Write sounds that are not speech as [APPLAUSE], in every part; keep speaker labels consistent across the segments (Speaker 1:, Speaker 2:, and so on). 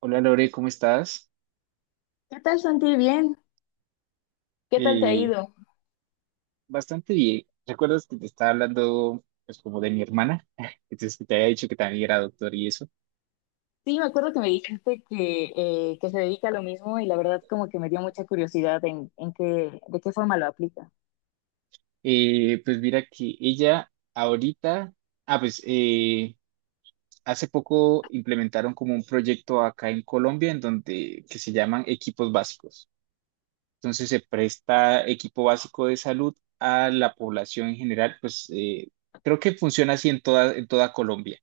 Speaker 1: Hola, Lore, ¿cómo estás?
Speaker 2: ¿Qué tal, Santi? Bien. ¿Qué tal te ha
Speaker 1: Eh,
Speaker 2: ido?
Speaker 1: Bastante bien. ¿Recuerdas que te estaba hablando pues como de mi hermana? [LAUGHS] Entonces que te había dicho que también era doctor y eso.
Speaker 2: Sí, me acuerdo que me dijiste que se dedica a lo mismo y la verdad como que me dio mucha curiosidad en qué, de qué forma lo aplica.
Speaker 1: Pues mira que ella ahorita, ah pues eh, hace poco implementaron como un proyecto acá en Colombia en donde que se llaman equipos básicos. Entonces se presta equipo básico de salud a la población en general, pues, creo que funciona así en en toda Colombia.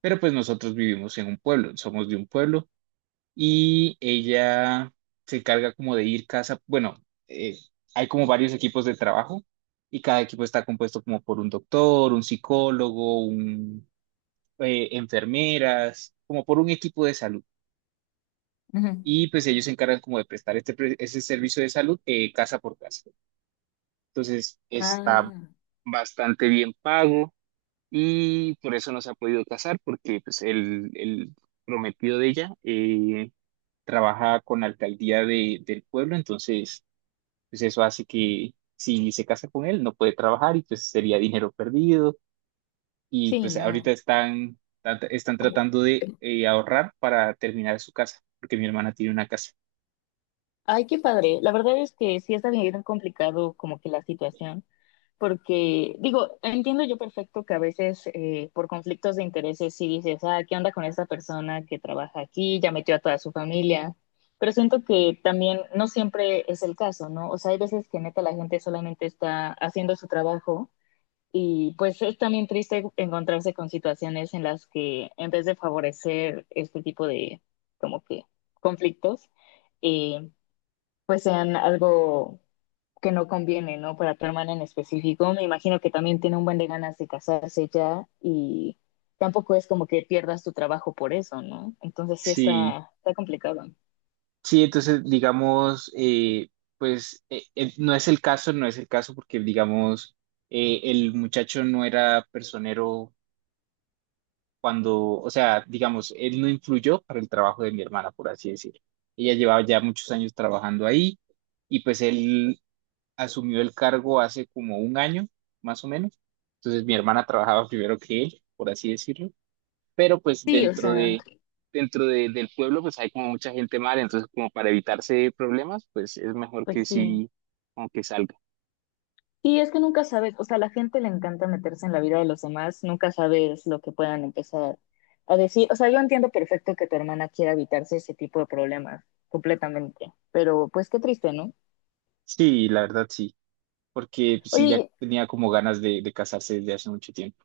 Speaker 1: Pero pues nosotros vivimos en un pueblo, somos de un pueblo. Y ella se encarga como de ir casa, bueno, eh, hay como varios equipos de trabajo y cada equipo está compuesto como por un doctor, un psicólogo, enfermeras, como por un equipo de salud.
Speaker 2: Ujú.
Speaker 1: Y pues ellos se encargan como de prestar ese servicio de salud, casa por casa. Entonces está
Speaker 2: Ah,
Speaker 1: bastante bien pago y por eso no se ha podido casar porque pues el prometido de ella, trabaja con la alcaldía del pueblo, entonces pues eso hace que si se casa con él no puede trabajar y pues sería dinero perdido. Y
Speaker 2: sí,
Speaker 1: pues ahorita
Speaker 2: no.
Speaker 1: están tratando de, ahorrar para terminar su casa, porque mi hermana tiene una casa.
Speaker 2: Ay, qué padre. La verdad es que sí está bien complicado como que la situación. Porque digo, entiendo yo perfecto que a veces por conflictos de intereses sí dices, ah, ¿qué onda con esta persona que trabaja aquí? Ya metió a toda su familia. Pero siento que también no siempre es el caso, ¿no? O sea, hay veces que neta la gente solamente está haciendo su trabajo y pues es también triste encontrarse con situaciones en las que en vez de favorecer este tipo de como que conflictos, eh, pues sean algo que no conviene, ¿no? Para tu hermana en específico. Me imagino que también tiene un buen de ganas de casarse ya y tampoco es como que pierdas tu trabajo por eso, ¿no? Entonces
Speaker 1: Sí,
Speaker 2: está complicado.
Speaker 1: sí, entonces digamos, no es el caso, no es el caso porque digamos, el muchacho no era personero cuando, o sea, digamos, él no influyó para el trabajo de mi hermana, por así decirlo. Ella llevaba ya muchos años trabajando ahí y pues él asumió el cargo hace como un año, más o menos. Entonces mi hermana trabajaba primero que él, por así decirlo, pero pues
Speaker 2: Sí, o sea,
Speaker 1: del pueblo pues hay como mucha gente mala, entonces como para evitarse problemas, pues es mejor
Speaker 2: pues
Speaker 1: que
Speaker 2: sí.
Speaker 1: sí, como que salga.
Speaker 2: Y es que nunca sabes, o sea, a la gente le encanta meterse en la vida de los demás, nunca sabes lo que puedan empezar a decir. O sea, yo entiendo perfecto que tu hermana quiera evitarse ese tipo de problemas completamente, pero pues qué triste, ¿no?
Speaker 1: Sí, la verdad sí, porque pues sí ya
Speaker 2: Oye,
Speaker 1: tenía como ganas de casarse desde hace mucho tiempo.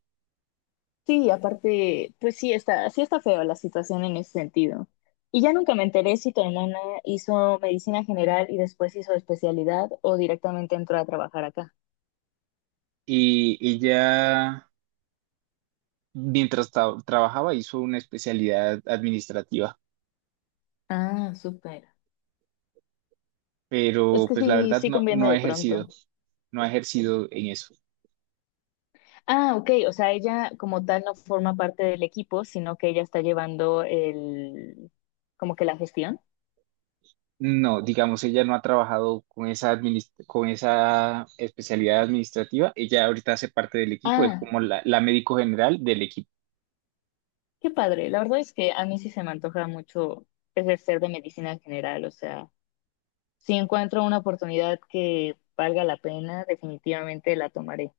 Speaker 2: sí, aparte, pues sí está feo la situación en ese sentido. Y ya nunca me enteré si tu hermana hizo medicina general y después hizo especialidad o directamente entró a trabajar acá.
Speaker 1: Y ella mientras trabajaba hizo una especialidad administrativa,
Speaker 2: Ah, súper. Es
Speaker 1: pero
Speaker 2: que
Speaker 1: pues la
Speaker 2: sí,
Speaker 1: verdad
Speaker 2: sí conviene
Speaker 1: no ha
Speaker 2: de pronto.
Speaker 1: ejercido, no ha ejercido en eso.
Speaker 2: Ah, ok, o sea, ella como tal no forma parte del equipo, sino que ella está llevando como que la gestión.
Speaker 1: No, digamos, ella no ha trabajado con con esa especialidad administrativa. Ella ahorita hace parte del equipo, es
Speaker 2: Ah,
Speaker 1: como la médico general del equipo.
Speaker 2: qué padre. La verdad es que a mí sí se me antoja mucho ejercer de medicina general, o sea. Si encuentro una oportunidad que valga la pena, definitivamente la tomaré.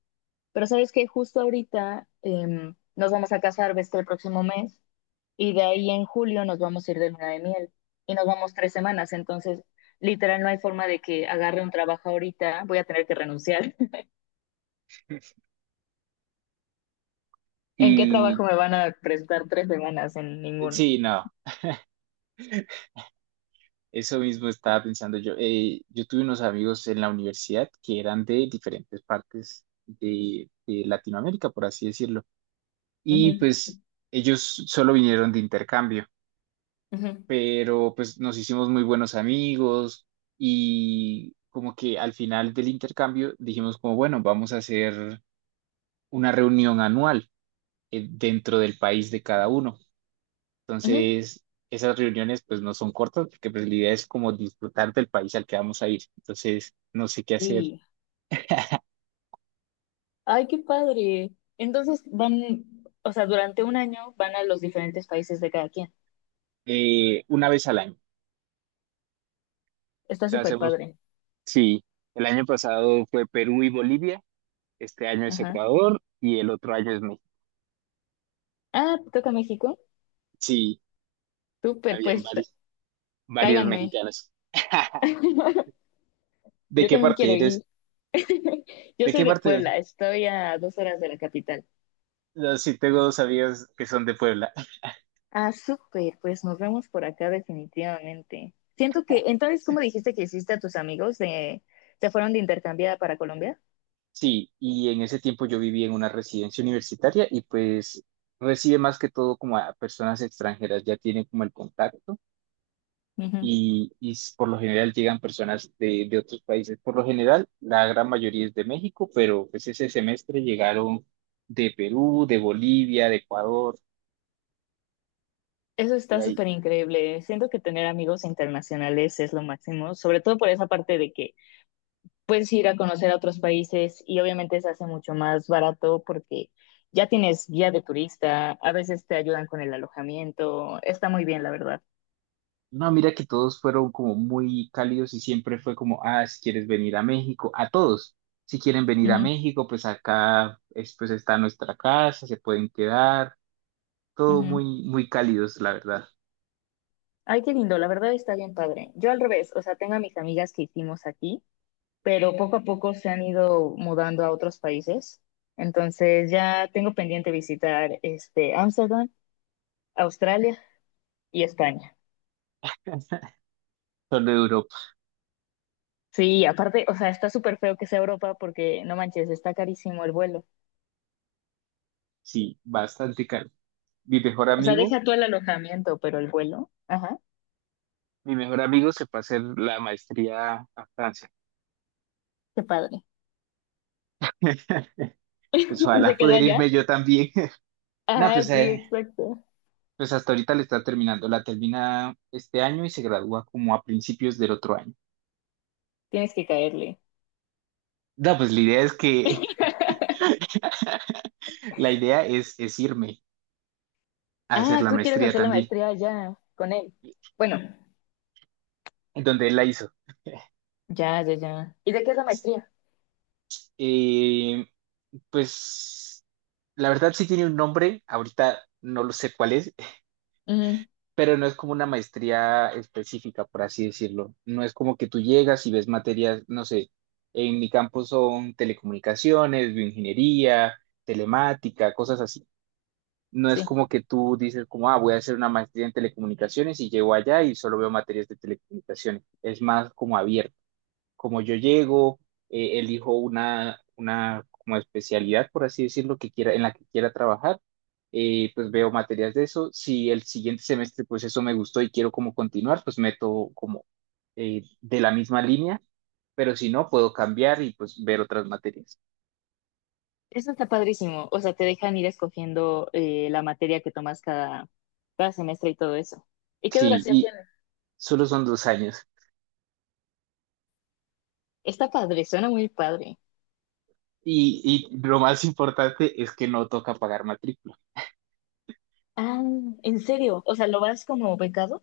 Speaker 2: Pero sabes que justo ahorita nos vamos a casar, ves que el próximo mes, y de ahí en julio nos vamos a ir de luna de miel y nos vamos 3 semanas. Entonces, literal, no hay forma de que agarre un trabajo ahorita, voy a tener que renunciar. [LAUGHS] ¿En qué trabajo
Speaker 1: Y
Speaker 2: me van a prestar 3 semanas? En ninguno.
Speaker 1: sí, no, eso mismo estaba pensando yo. Yo tuve unos amigos en la universidad que eran de diferentes partes de Latinoamérica, por así decirlo, y
Speaker 2: Ujú,
Speaker 1: pues ellos solo vinieron de intercambio,
Speaker 2: ujú,
Speaker 1: pero pues nos hicimos muy buenos amigos y como que al final del intercambio dijimos como, bueno, vamos a hacer una reunión anual, dentro del país de cada uno.
Speaker 2: ujú.
Speaker 1: Entonces, esas reuniones pues no son cortas porque pues la idea es como disfrutar del país al que vamos a ir. Entonces, no sé qué hacer,
Speaker 2: Y, ay, qué padre. Entonces van, o sea, durante un año van a los diferentes países de cada quien.
Speaker 1: una vez al año. O
Speaker 2: Está
Speaker 1: sea,
Speaker 2: súper
Speaker 1: hacemos,
Speaker 2: padre.
Speaker 1: sí, el año pasado fue Perú y Bolivia. Este año es
Speaker 2: Ajá.
Speaker 1: Ecuador y el otro año es México.
Speaker 2: Ah, ¿te toca México?
Speaker 1: Sí,
Speaker 2: Súper,
Speaker 1: habían
Speaker 2: pues
Speaker 1: varios, varios
Speaker 2: cáiganme.
Speaker 1: mexicanos. [LAUGHS]
Speaker 2: [LAUGHS]
Speaker 1: ¿De
Speaker 2: Yo
Speaker 1: qué
Speaker 2: también
Speaker 1: parte
Speaker 2: quiero
Speaker 1: eres?
Speaker 2: ir. [LAUGHS] Yo
Speaker 1: ¿De
Speaker 2: soy
Speaker 1: qué
Speaker 2: de
Speaker 1: parte?
Speaker 2: Puebla, estoy a 2 horas de la capital.
Speaker 1: No, sí, tengo dos amigas que son de Puebla.
Speaker 2: Ah, súper, pues nos vemos por acá definitivamente. Siento que, entonces tú me dijiste que hiciste a tus amigos de, se fueron de intercambiada para Colombia.
Speaker 1: Sí, y en ese tiempo yo viví en una residencia universitaria y pues recibe más que todo como a personas extranjeras, ya tienen como el contacto
Speaker 2: Ujú.
Speaker 1: y, por lo general llegan personas de otros países. Por lo general, la gran mayoría es de México, pero pues ese semestre llegaron de Perú, de Bolivia, de Ecuador.
Speaker 2: Eso está súper increíble. Siento que tener amigos internacionales es lo máximo, sobre todo por esa parte de que puedes ir a conocer a otros países y obviamente se hace mucho más barato porque ya tienes guía de turista, a veces te ayudan con el alojamiento, está muy bien, la verdad.
Speaker 1: No, mira que todos fueron como muy cálidos y siempre fue como, ah, si quieres venir a México, a todos, si quieren venir a
Speaker 2: Ujú,
Speaker 1: México, pues pues está nuestra casa, se pueden quedar, todo
Speaker 2: ujú.
Speaker 1: muy, muy cálidos, la verdad.
Speaker 2: Ay, qué lindo, la verdad está bien padre. Yo al revés, o sea, tengo a mis amigas que hicimos aquí, pero poco a poco se han ido mudando a otros países. Entonces ya tengo pendiente visitar este Ámsterdam, Australia y España.
Speaker 1: [LAUGHS] Solo Europa,
Speaker 2: Sí, aparte, o sea, está súper feo que sea Europa porque no manches, está carísimo el vuelo.
Speaker 1: sí, bastante caro. Mi mejor
Speaker 2: O sea,
Speaker 1: amigo,
Speaker 2: deja tú el alojamiento, pero el vuelo. Ajá,
Speaker 1: mi mejor amigo se fue a hacer la maestría a Francia.
Speaker 2: qué padre.
Speaker 1: [LAUGHS]
Speaker 2: [LAUGHS]
Speaker 1: Pues
Speaker 2: ¿Y se
Speaker 1: ojalá
Speaker 2: queda
Speaker 1: poder
Speaker 2: allá?
Speaker 1: irme yo también. [LAUGHS] No,
Speaker 2: Ah,
Speaker 1: pues,
Speaker 2: sí, exacto.
Speaker 1: hasta ahorita le está terminando, la termina este año y se gradúa como a principios del otro año.
Speaker 2: Tienes que caerle.
Speaker 1: No, pues la idea es que [LAUGHS]
Speaker 2: [LAUGHS]
Speaker 1: la idea es irme a hacer
Speaker 2: Ah,
Speaker 1: la
Speaker 2: tú quieres
Speaker 1: maestría
Speaker 2: hacer la
Speaker 1: también,
Speaker 2: maestría allá con él. Bueno,
Speaker 1: en donde él la hizo.
Speaker 2: ya. ¿Y de qué es la maestría?
Speaker 1: Eh, pues la verdad sí tiene un nombre, ahorita no lo sé cuál es,
Speaker 2: Ujú,
Speaker 1: [LAUGHS] pero no es como una maestría específica, por así decirlo. No es como que tú llegas y ves materias, no sé, en mi campo son telecomunicaciones, bioingeniería, telemática, cosas así. No es
Speaker 2: sí.
Speaker 1: como que tú dices como, ah, voy a hacer una maestría en telecomunicaciones y llego allá y solo veo materias de telecomunicaciones. Es más como abierto. Como yo llego, elijo una como especialidad, por así decirlo, que quiera, en la que quiera trabajar, pues veo materias de eso. Si el siguiente semestre pues eso me gustó y quiero como continuar, pues meto como, de la misma línea, pero si no, puedo cambiar y pues ver otras materias.
Speaker 2: Eso está padrísimo. O sea, te dejan ir escogiendo la materia que tomas cada semestre y todo eso. ¿Y qué
Speaker 1: Sí,
Speaker 2: duración
Speaker 1: y
Speaker 2: tiene?
Speaker 1: solo son dos años.
Speaker 2: Está padre, suena muy padre.
Speaker 1: Y lo más importante es que no toca pagar matrícula.
Speaker 2: Ah, ¿en serio? O sea, ¿lo vas como becado?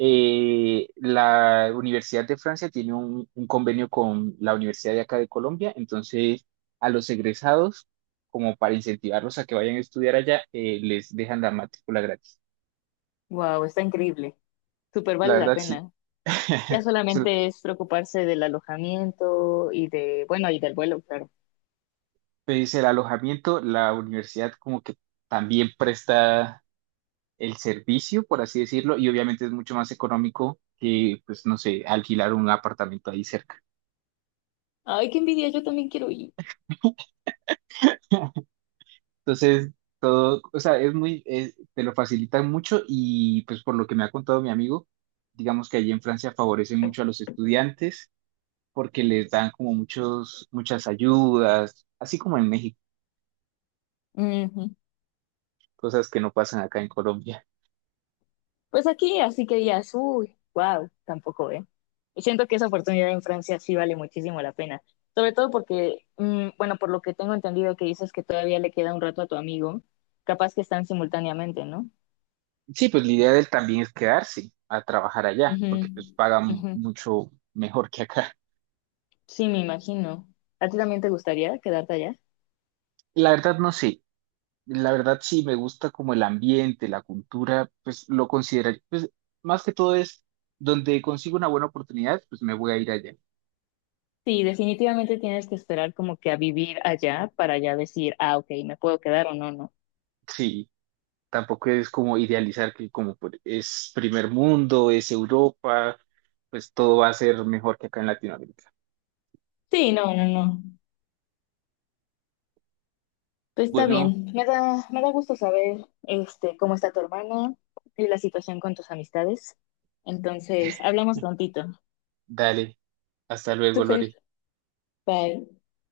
Speaker 1: La Universidad de Francia tiene un convenio con la Universidad de acá de Colombia, entonces a los egresados, como para incentivarlos a que vayan a estudiar allá, les dejan la matrícula gratis.
Speaker 2: Wow, está increíble. Súper
Speaker 1: La
Speaker 2: vale la
Speaker 1: verdad, sí.
Speaker 2: pena. Ya
Speaker 1: [LAUGHS] Se-
Speaker 2: solamente es preocuparse del alojamiento y de, bueno, y del vuelo, claro.
Speaker 1: pues el alojamiento, la universidad como que también presta el servicio, por así decirlo, y obviamente es mucho más económico que, pues, no sé, alquilar un apartamento ahí cerca.
Speaker 2: Ay, qué envidia, yo también quiero ir.
Speaker 1: Entonces, todo, o sea, te lo facilitan mucho y pues por lo que me ha contado mi amigo, digamos que allí en Francia favorecen mucho a los estudiantes porque les dan como muchas ayudas, así como en México,
Speaker 2: Ujú.
Speaker 1: cosas que no pasan acá en Colombia.
Speaker 2: Pues aquí, así que ya, uy, wow, tampoco, ¿eh? Y siento que esa oportunidad en Francia sí vale muchísimo la pena. Sobre todo porque, bueno, por lo que tengo entendido que dices que todavía le queda un rato a tu amigo, capaz que están simultáneamente, no.
Speaker 1: Sí, pues la idea de él también es quedarse a trabajar allá
Speaker 2: Ujú,
Speaker 1: porque pues pagan
Speaker 2: ujú.
Speaker 1: mucho mejor que acá.
Speaker 2: Sí, me imagino. ¿A ti también te gustaría quedarte allá?
Speaker 1: La verdad no sé, la verdad sí me gusta como el ambiente, la cultura, pues lo consideraría, pues más que todo es donde consigo una buena oportunidad, pues me voy a ir allá.
Speaker 2: Sí, definitivamente tienes que esperar como que a vivir allá para ya decir, ah, ok, me puedo quedar o no.
Speaker 1: Sí, tampoco es como idealizar que es primer mundo, es Europa, pues todo va a ser mejor que acá en Latinoamérica.
Speaker 2: Sí, no. Pues está
Speaker 1: Bueno,
Speaker 2: bien. Me da gusto saber, este, cómo está tu hermana y la situación con tus amistades. Entonces,
Speaker 1: [LAUGHS]
Speaker 2: hablamos prontito.
Speaker 1: dale, hasta luego,
Speaker 2: Súper.
Speaker 1: Lore.
Speaker 2: Bye.